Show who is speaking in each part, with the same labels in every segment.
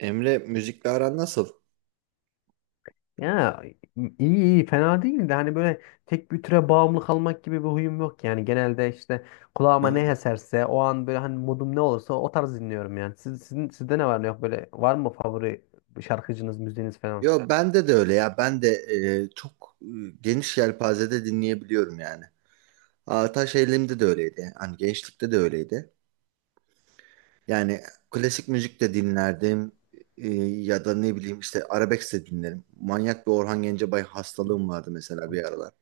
Speaker 1: Emre müzikle aran nasıl?
Speaker 2: Ya iyi, fena değil de hani böyle tek bir türe bağımlı kalmak gibi bir huyum yok, yani genelde işte
Speaker 1: Hı
Speaker 2: kulağıma ne
Speaker 1: hı.
Speaker 2: eserse o an, böyle hani modum ne olursa o tarz dinliyorum yani. Siz, sizde ne var ne yok, böyle var mı favori şarkıcınız, müziğiniz falan?
Speaker 1: Yo bende de öyle ya. Ben de çok geniş yelpazede dinleyebiliyorum yani. Ataş Eğilim'de de öyleydi. Hani gençlikte de öyleydi. Yani klasik müzik de dinlerdim. Ya da ne bileyim işte arabesk de dinlerim. Manyak bir Orhan Gencebay hastalığım vardı mesela bir aralar.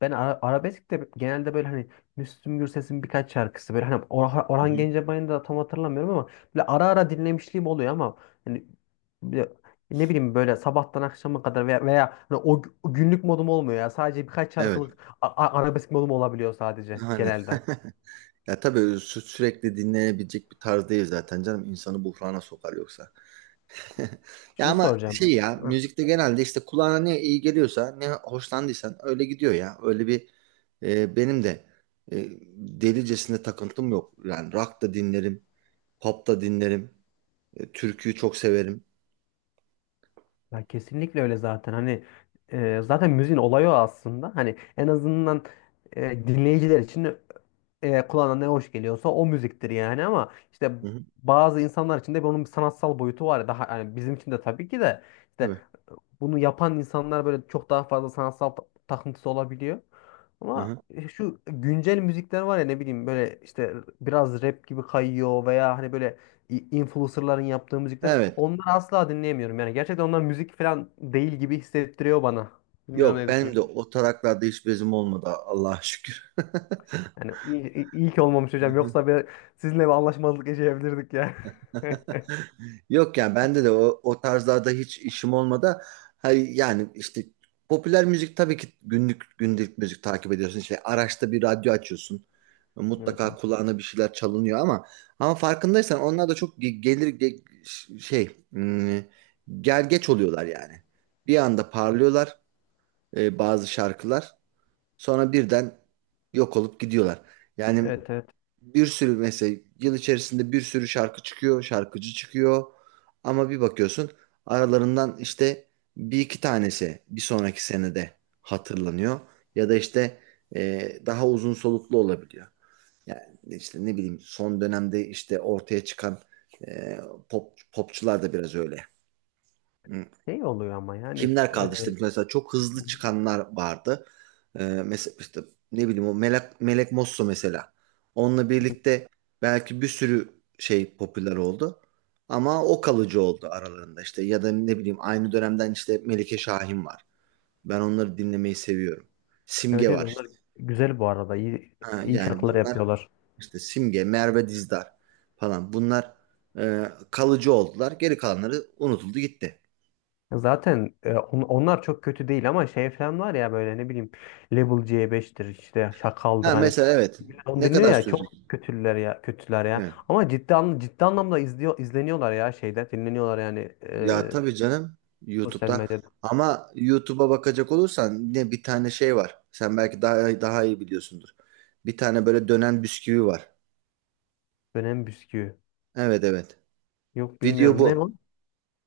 Speaker 2: Ben arabesk de genelde böyle hani Müslüm Gürses'in birkaç şarkısı, böyle hani
Speaker 1: Hı
Speaker 2: Orhan
Speaker 1: hı.
Speaker 2: Gencebay'ın da tam hatırlamıyorum ama böyle ara ara dinlemişliğim oluyor, ama hani bir de ne bileyim böyle sabahtan akşama kadar veya hani o günlük modum olmuyor ya. Sadece birkaç
Speaker 1: Evet.
Speaker 2: şarkılık arabesk modum olabiliyor sadece
Speaker 1: Aynen.
Speaker 2: genelde.
Speaker 1: Ya tabii sürekli dinlenebilecek bir tarz değil zaten canım. İnsanı buhrana sokar yoksa. Ya
Speaker 2: Şunu
Speaker 1: ama şey
Speaker 2: soracağım.
Speaker 1: ya
Speaker 2: Hı.
Speaker 1: müzikte genelde işte kulağına ne iyi geliyorsa ne hoşlandıysan öyle gidiyor ya. Öyle bir benim de e, delicesinde takıntım yok. Yani rock da dinlerim, pop da dinlerim, türküyü çok severim.
Speaker 2: Ya kesinlikle öyle zaten. Hani zaten müziğin olayı o aslında. Hani en azından dinleyiciler için kulağına ne hoş geliyorsa o müziktir yani, ama işte
Speaker 1: Hı hı,
Speaker 2: bazı insanlar için de bunun bir sanatsal boyutu var. Ya, daha yani bizim için de tabii ki de işte
Speaker 1: tabii.
Speaker 2: bunu yapan insanlar böyle çok daha fazla sanatsal takıntısı olabiliyor.
Speaker 1: Hı
Speaker 2: Ama
Speaker 1: hı.
Speaker 2: şu güncel müzikler var ya, ne bileyim böyle işte biraz rap gibi kayıyor veya hani böyle influencerların yaptığı müzikler,
Speaker 1: Evet.
Speaker 2: onları asla dinleyemiyorum. Yani gerçekten onlar müzik falan değil gibi hissettiriyor bana. Bilmiyorum ne
Speaker 1: Yok benim de
Speaker 2: düşünüyorsun.
Speaker 1: o taraklarda hiç bezim olmadı Allah'a şükür.
Speaker 2: Yani iyi ki olmamış hocam. Yoksa bir, sizinle bir anlaşmazlık yaşayabilirdik ya.
Speaker 1: Yok yani bende de o tarzlarda hiç işim olmadı. Hayır yani işte popüler müzik tabii ki günlük günlük müzik takip ediyorsun. İşte araçta bir radyo açıyorsun.
Speaker 2: Evet
Speaker 1: Mutlaka
Speaker 2: evet.
Speaker 1: kulağına bir şeyler çalınıyor ama farkındaysan onlar da çok ge- gelir ge- ş- şey hmm, gergeç oluyorlar yani. Bir anda parlıyorlar bazı şarkılar. Sonra birden yok olup gidiyorlar. Yani
Speaker 2: Evet evet.
Speaker 1: bir sürü mesela yıl içerisinde bir sürü şarkı çıkıyor, şarkıcı çıkıyor. Ama bir bakıyorsun aralarından işte bir iki tanesi bir sonraki senede hatırlanıyor. Ya da işte daha uzun soluklu olabiliyor. Yani işte ne bileyim son dönemde işte ortaya çıkan e, popçular da biraz öyle
Speaker 2: Şey oluyor ama yani
Speaker 1: kimler kaldı
Speaker 2: e,
Speaker 1: işte mesela çok hızlı çıkanlar vardı. Mesela işte ne bileyim o Melek Mosso mesela. Onunla birlikte belki bir sürü şey popüler oldu. Ama o kalıcı oldu aralarında işte ya da ne bileyim aynı dönemden işte Melike Şahin var. Ben onları dinlemeyi seviyorum. Simge
Speaker 2: evet evet,
Speaker 1: var
Speaker 2: onlar
Speaker 1: işte.
Speaker 2: güzel bu arada. İyi,
Speaker 1: Ha,
Speaker 2: iyi
Speaker 1: yani
Speaker 2: şarkılar
Speaker 1: bunlar
Speaker 2: yapıyorlar.
Speaker 1: işte Simge, Merve Dizdar falan bunlar kalıcı oldular. Geri kalanları unutuldu gitti.
Speaker 2: Zaten onlar çok kötü değil, ama şey falan var ya, böyle ne bileyim Level C beştir işte, Şakal'dır,
Speaker 1: Ha
Speaker 2: hani
Speaker 1: mesela, evet,
Speaker 2: millet onu
Speaker 1: ne
Speaker 2: dinliyor
Speaker 1: kadar
Speaker 2: ya, çok
Speaker 1: sürecek?
Speaker 2: kötüler ya, kötüler ya.
Speaker 1: Evet.
Speaker 2: Ama ciddi anlamda izliyor, izleniyorlar ya, şeyde dinleniyorlar yani,
Speaker 1: Ya tabii canım
Speaker 2: sosyal
Speaker 1: YouTube'da.
Speaker 2: medyada,
Speaker 1: Ama YouTube'a bakacak olursan ne, bir tane şey var. Sen belki daha daha iyi biliyorsundur. Bir tane böyle dönen bisküvi var.
Speaker 2: dönem bisküvi.
Speaker 1: Evet evet.
Speaker 2: Yok,
Speaker 1: Video
Speaker 2: bilmiyorum, ne o?
Speaker 1: bu.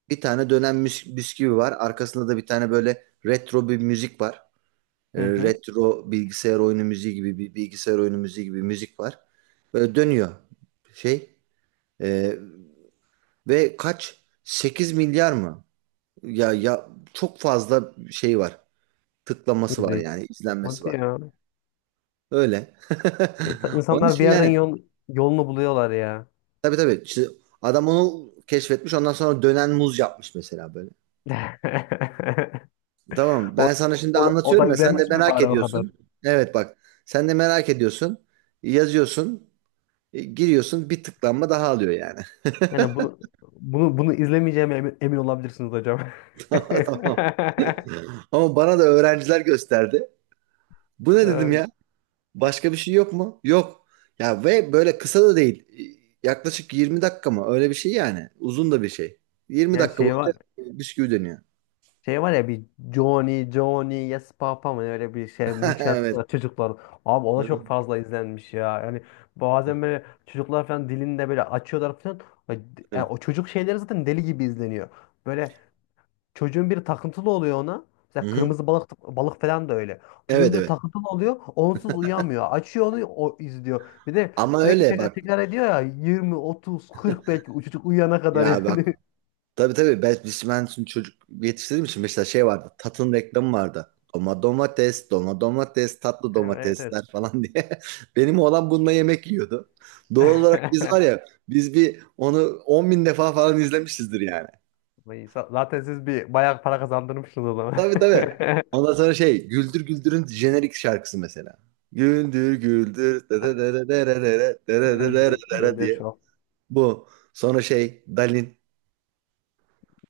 Speaker 1: Bir tane dönen bisküvi var. Arkasında da bir tane böyle retro bir müzik var.
Speaker 2: Hı hı.
Speaker 1: Retro bilgisayar oyunu müziği gibi, bir bilgisayar oyunu müziği gibi müzik var. Böyle dönüyor şey. Ee, ve kaç, 8 milyar mı? Ya ya çok fazla şey var. Tıklaması var
Speaker 2: İzleyici.
Speaker 1: yani, izlenmesi
Speaker 2: Hadi
Speaker 1: var.
Speaker 2: ya.
Speaker 1: Öyle. Onun
Speaker 2: İnsanlar bir
Speaker 1: için
Speaker 2: yerden
Speaker 1: yani,
Speaker 2: yol, yolunu buluyorlar ya.
Speaker 1: tabii tabii işte adam onu keşfetmiş, ondan sonra dönen muz yapmış mesela böyle. Tamam,
Speaker 2: O,
Speaker 1: ben sana şimdi
Speaker 2: O da
Speaker 1: anlatıyorum ya, sen de
Speaker 2: izlenmiş mi
Speaker 1: merak
Speaker 2: bari o kadar?
Speaker 1: ediyorsun. Evet bak, sen de merak ediyorsun. Yazıyorsun, giriyorsun, bir tıklanma daha alıyor yani.
Speaker 2: Yani bunu bunu bunu izlemeyeceğime emin olabilirsiniz hocam.
Speaker 1: Tamam. Ama bana da öğrenciler gösterdi. Bu ne dedim
Speaker 2: Ee,
Speaker 1: ya. Başka bir şey yok mu? Yok. Ya, ve böyle kısa da değil. Yaklaşık 20 dakika mı? Öyle bir şey yani. Uzun da bir şey. 20
Speaker 2: Yani
Speaker 1: dakika
Speaker 2: şey
Speaker 1: boyunca
Speaker 2: var.
Speaker 1: bisküvi dönüyor.
Speaker 2: Şey var ya, bir Johnny Johnny Yes Papa mı öyle bir şey, müzik şarkısı
Speaker 1: Evet.
Speaker 2: var çocuklar. Abi o
Speaker 1: Hı
Speaker 2: da
Speaker 1: hı.
Speaker 2: çok fazla izlenmiş ya. Yani bazen böyle çocuklar falan dilinde böyle açıyorlar falan. Yani o çocuk şeyleri zaten deli gibi izleniyor. Böyle çocuğun biri takıntılı oluyor ona.
Speaker 1: Hı
Speaker 2: Mesela
Speaker 1: hı.
Speaker 2: kırmızı balık balık falan da öyle. Çocuğun
Speaker 1: Evet
Speaker 2: biri
Speaker 1: evet.
Speaker 2: takıntılı oluyor. Onsuz uyamıyor. Açıyor, onu o izliyor. Bir de
Speaker 1: Ama
Speaker 2: sürekli
Speaker 1: öyle
Speaker 2: tekrar
Speaker 1: bak.
Speaker 2: tekrar ediyor ya, 20 30 40, belki o çocuk uyuyana kadar
Speaker 1: Ya bak.
Speaker 2: yani.
Speaker 1: Tabii tabii. Ben şimdi çocuk yetiştirdiğim için mesela şey vardı. Tatın reklamı vardı. Domates, domates, tatlı
Speaker 2: Evet evet.
Speaker 1: domatesler falan diye. Benim oğlan bununla yemek yiyordu. Doğal olarak biz var ya, biz bir onu 10 bin defa falan izlemişizdir yani.
Speaker 2: Vay, zaten siz bir bayağı para kazandırmışsınız o zaman.
Speaker 1: Tabii tabii. Ondan sonra şey, Güldür Güldür'ün jenerik şarkısı mesela. Güldür Güldür dere dere dere dere dere dere dere
Speaker 2: Güldür,
Speaker 1: dere
Speaker 2: güldür
Speaker 1: diye.
Speaker 2: şu.
Speaker 1: Bu. Sonra şey, Dalin.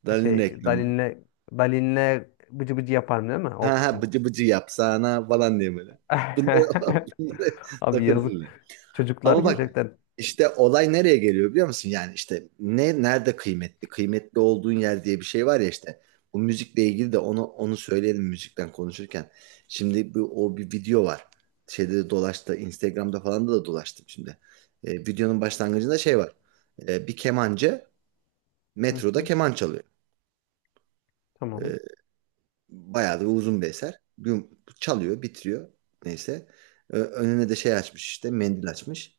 Speaker 1: Dalin
Speaker 2: Şey,
Speaker 1: reklamı.
Speaker 2: Dalin'le bıcı bıcı yaparım değil mi? O
Speaker 1: Ha ha,
Speaker 2: kısım.
Speaker 1: bıcı bıcı yapsana falan diye böyle. Bunlar, bunlar
Speaker 2: Abi yazık.
Speaker 1: takıntılı.
Speaker 2: Çocuklar
Speaker 1: Ama bak,
Speaker 2: gerçekten.
Speaker 1: işte olay nereye geliyor biliyor musun? Yani işte ne nerede kıymetli? Kıymetli olduğun yer diye bir şey var ya işte. Bu müzikle ilgili de onu söyleyelim müzikten konuşurken. Şimdi bu, o bir video var. Şeyde de dolaştı. Instagram'da falan da dolaştım şimdi. Videonun başlangıcında şey var. Bir kemancı
Speaker 2: Hı
Speaker 1: metroda
Speaker 2: hı,
Speaker 1: keman çalıyor.
Speaker 2: tamam.
Speaker 1: Ee, bayağı da uzun bir eser. Çalıyor, bitiriyor. Neyse. Önüne de şey açmış, işte mendil açmış.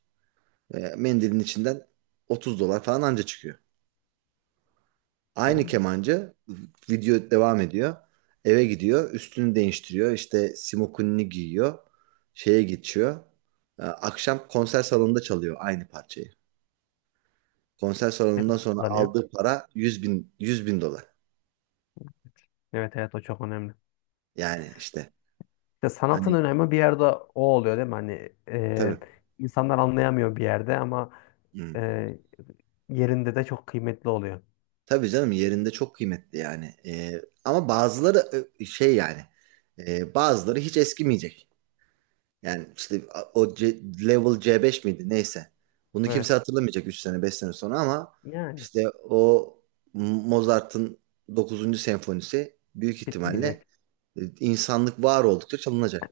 Speaker 1: Mendilin içinden 30 dolar falan anca çıkıyor. Aynı
Speaker 2: Tamam.
Speaker 1: kemancı, video devam ediyor. Eve gidiyor, üstünü değiştiriyor, işte simokunini giyiyor, şeye geçiyor. Akşam konser salonunda çalıyor aynı parçayı. Konser
Speaker 2: Ne
Speaker 1: salonundan
Speaker 2: kadar
Speaker 1: sonra
Speaker 2: kazanıyor?
Speaker 1: aldığı para 100 bin, 100 bin dolar.
Speaker 2: Evet evet, o çok önemli.
Speaker 1: Yani işte
Speaker 2: İşte sanatın
Speaker 1: hani,
Speaker 2: önemi bir yerde o oluyor değil mi? Hani
Speaker 1: tabii.
Speaker 2: insanlar anlayamıyor bir yerde, ama
Speaker 1: Hmm.
Speaker 2: e, yerinde de çok kıymetli oluyor.
Speaker 1: Tabii canım, yerinde çok kıymetli yani. Ama bazıları şey yani, bazıları hiç eskimeyecek. Yani işte o level C5 miydi neyse. Bunu kimse
Speaker 2: Evet.
Speaker 1: hatırlamayacak 3 sene 5 sene sonra, ama
Speaker 2: Yani
Speaker 1: işte o Mozart'ın dokuzuncu senfonisi büyük ihtimalle
Speaker 2: bitmeyecek.
Speaker 1: insanlık var oldukça çalınacak.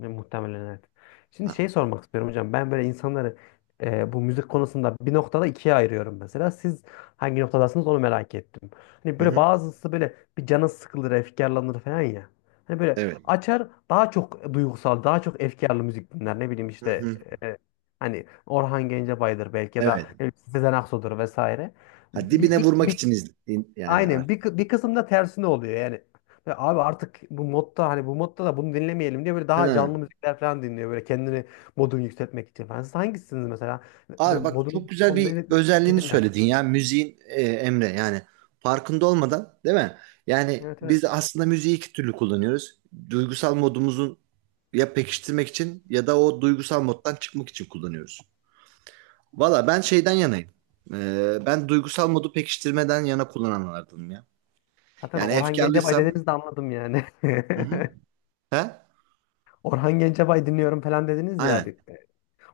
Speaker 2: Ve muhtemelen evet. Şimdi
Speaker 1: Ha.
Speaker 2: şey sormak istiyorum hocam. Ben böyle insanları bu müzik konusunda bir noktada ikiye ayırıyorum mesela. Siz hangi noktadasınız, onu merak ettim. Hani
Speaker 1: Hı
Speaker 2: böyle
Speaker 1: hı.
Speaker 2: bazısı böyle bir canı sıkılır, efkarlanır falan ya. Hani böyle
Speaker 1: Evet.
Speaker 2: açar, daha çok duygusal, daha çok efkarlı müzik dinler. Ne bileyim
Speaker 1: Hı
Speaker 2: işte
Speaker 1: hı.
Speaker 2: e, hani Orhan Gencebay'dır belki, ya da
Speaker 1: Evet.
Speaker 2: ne bileyim Sezen Aksu'dur vesaire.
Speaker 1: Ha,
Speaker 2: Bir,
Speaker 1: dibine
Speaker 2: bir,
Speaker 1: vurmak
Speaker 2: bir
Speaker 1: için izledim yani
Speaker 2: Aynen
Speaker 1: artık.
Speaker 2: bir, kı- Bir kısımda tersine oluyor yani. Ya abi artık bu modda, hani bu modda da bunu dinlemeyelim diye böyle daha
Speaker 1: Ha.
Speaker 2: canlı müzikler falan dinliyor, böyle kendini modunu yükseltmek için falan. Siz hangisiniz mesela?
Speaker 1: Abi
Speaker 2: Böyle
Speaker 1: bak,
Speaker 2: modunu
Speaker 1: çok güzel bir
Speaker 2: ne
Speaker 1: özelliğini
Speaker 2: dinlersin?
Speaker 1: söyledin ya müziğin, Emre, yani farkında olmadan değil mi? Yani
Speaker 2: Evet evet.
Speaker 1: biz aslında müziği iki türlü kullanıyoruz. Duygusal modumuzun ya pekiştirmek için ya da o duygusal moddan çıkmak için kullanıyoruz. Valla ben şeyden yanayım. Ben duygusal modu pekiştirmeden yana kullananlardanım ya.
Speaker 2: Zaten
Speaker 1: Yani
Speaker 2: Orhan Gencebay
Speaker 1: efkarlıysam,
Speaker 2: dediniz de anladım yani.
Speaker 1: hı hı, he?
Speaker 2: Orhan Gencebay dinliyorum falan dediniz ya
Speaker 1: Aynen.
Speaker 2: abi.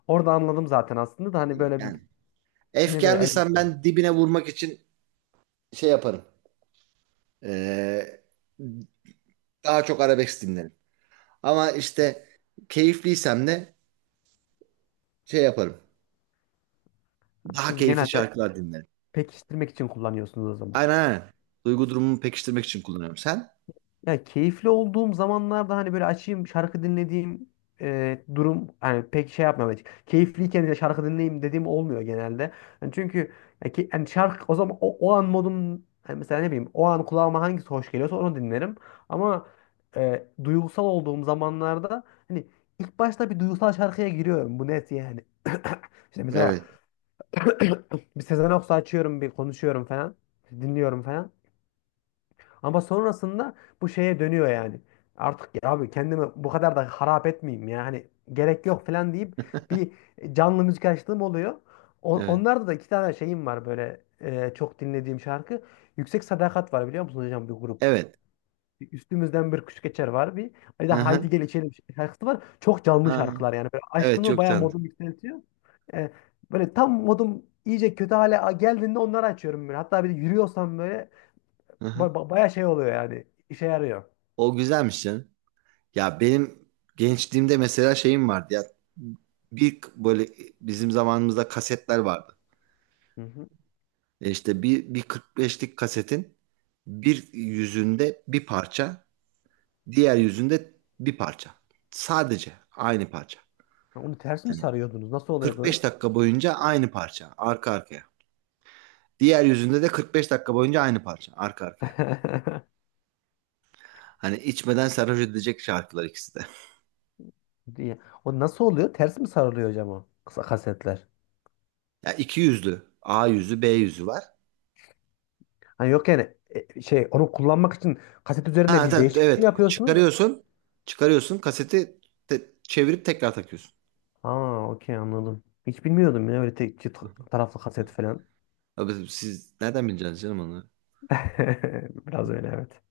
Speaker 2: Orada anladım zaten aslında, da hani böyle
Speaker 1: Yani
Speaker 2: bir yine de öyle bir
Speaker 1: efkarlıysam
Speaker 2: soru.
Speaker 1: ben, dibine vurmak için şey yaparım. Ee, daha çok arabesk dinlerim. Ama işte keyifliysem de şey yaparım. Daha
Speaker 2: Siz
Speaker 1: keyifli
Speaker 2: genelde
Speaker 1: şarkılar dinlerim.
Speaker 2: pekiştirmek için kullanıyorsunuz o zaman.
Speaker 1: Aynen aynen. Duygu durumumu pekiştirmek için kullanıyorum. Sen?
Speaker 2: Yani keyifli olduğum zamanlarda hani böyle açayım şarkı dinlediğim durum hani pek şey yapmam. Evet. Keyifliyken de şarkı dinleyeyim dediğim olmuyor genelde. Yani çünkü yani şarkı o zaman o an modum, hani mesela ne bileyim o an kulağıma hangisi hoş geliyorsa onu dinlerim. Ama duygusal olduğum zamanlarda hani ilk başta bir duygusal şarkıya giriyorum. Bu net yani. İşte mesela
Speaker 1: Evet.
Speaker 2: bir Sezen Aksu açıyorum, bir konuşuyorum falan, dinliyorum falan. Ama sonrasında bu şeye dönüyor yani. Artık ya abi kendimi bu kadar da harap etmeyeyim ya. Hani gerek yok falan deyip bir canlı müzik açtığım oluyor.
Speaker 1: Evet.
Speaker 2: Onlarda da iki tane şeyim var böyle, çok dinlediğim şarkı. Yüksek Sadakat var, biliyor musunuz hocam, bir grup.
Speaker 1: Evet.
Speaker 2: Üstümüzden Bir Kuş Geçer var bir. Bir de
Speaker 1: Hı
Speaker 2: Haydi
Speaker 1: hı.
Speaker 2: Gel İçelim şarkısı var. Çok canlı
Speaker 1: Ha,
Speaker 2: şarkılar yani. Böyle
Speaker 1: evet,
Speaker 2: açtığımda
Speaker 1: çok
Speaker 2: bayağı
Speaker 1: tanıdım.
Speaker 2: modum yükseltiyor. E, Böyle tam modum iyice kötü hale geldiğinde onları açıyorum böyle. Hatta bir de yürüyorsam böyle
Speaker 1: Hı hı.
Speaker 2: baya şey oluyor yani. İşe yarıyor.
Speaker 1: O güzelmiş canım. Ya benim gençliğimde mesela şeyim vardı ya. Bir böyle, bizim zamanımızda kasetler vardı.
Speaker 2: Hı hı.
Speaker 1: İşte bir, 45'lik kasetin bir yüzünde bir parça, diğer yüzünde bir parça. Sadece aynı parça.
Speaker 2: Onu ters mi
Speaker 1: Yani
Speaker 2: sarıyordunuz? Nasıl oluyordu o
Speaker 1: 45
Speaker 2: iş?
Speaker 1: dakika boyunca aynı parça arka arkaya. Diğer yüzünde de 45 dakika boyunca aynı parça arka arkaya. Hani içmeden sarhoş edecek şarkılar ikisi de.
Speaker 2: Diye. O nasıl oluyor? Ters mi sarılıyor hocam, o kısa kasetler?
Speaker 1: Ya iki yüzlü, A yüzü, B yüzü var.
Speaker 2: Hani yok yani şey, onu kullanmak için kaset üzerinde
Speaker 1: Ha
Speaker 2: bir
Speaker 1: tabii,
Speaker 2: değişiklik
Speaker 1: evet
Speaker 2: mi
Speaker 1: evet.
Speaker 2: yapıyorsunuz?
Speaker 1: Çıkarıyorsun. Çıkarıyorsun kaseti, çevirip tekrar takıyorsun.
Speaker 2: Aa, okey, anladım. Hiç bilmiyordum ya öyle tek çift taraflı kaset falan.
Speaker 1: Abi siz nereden bileceksiniz canım onu?
Speaker 2: Biraz öyle evet.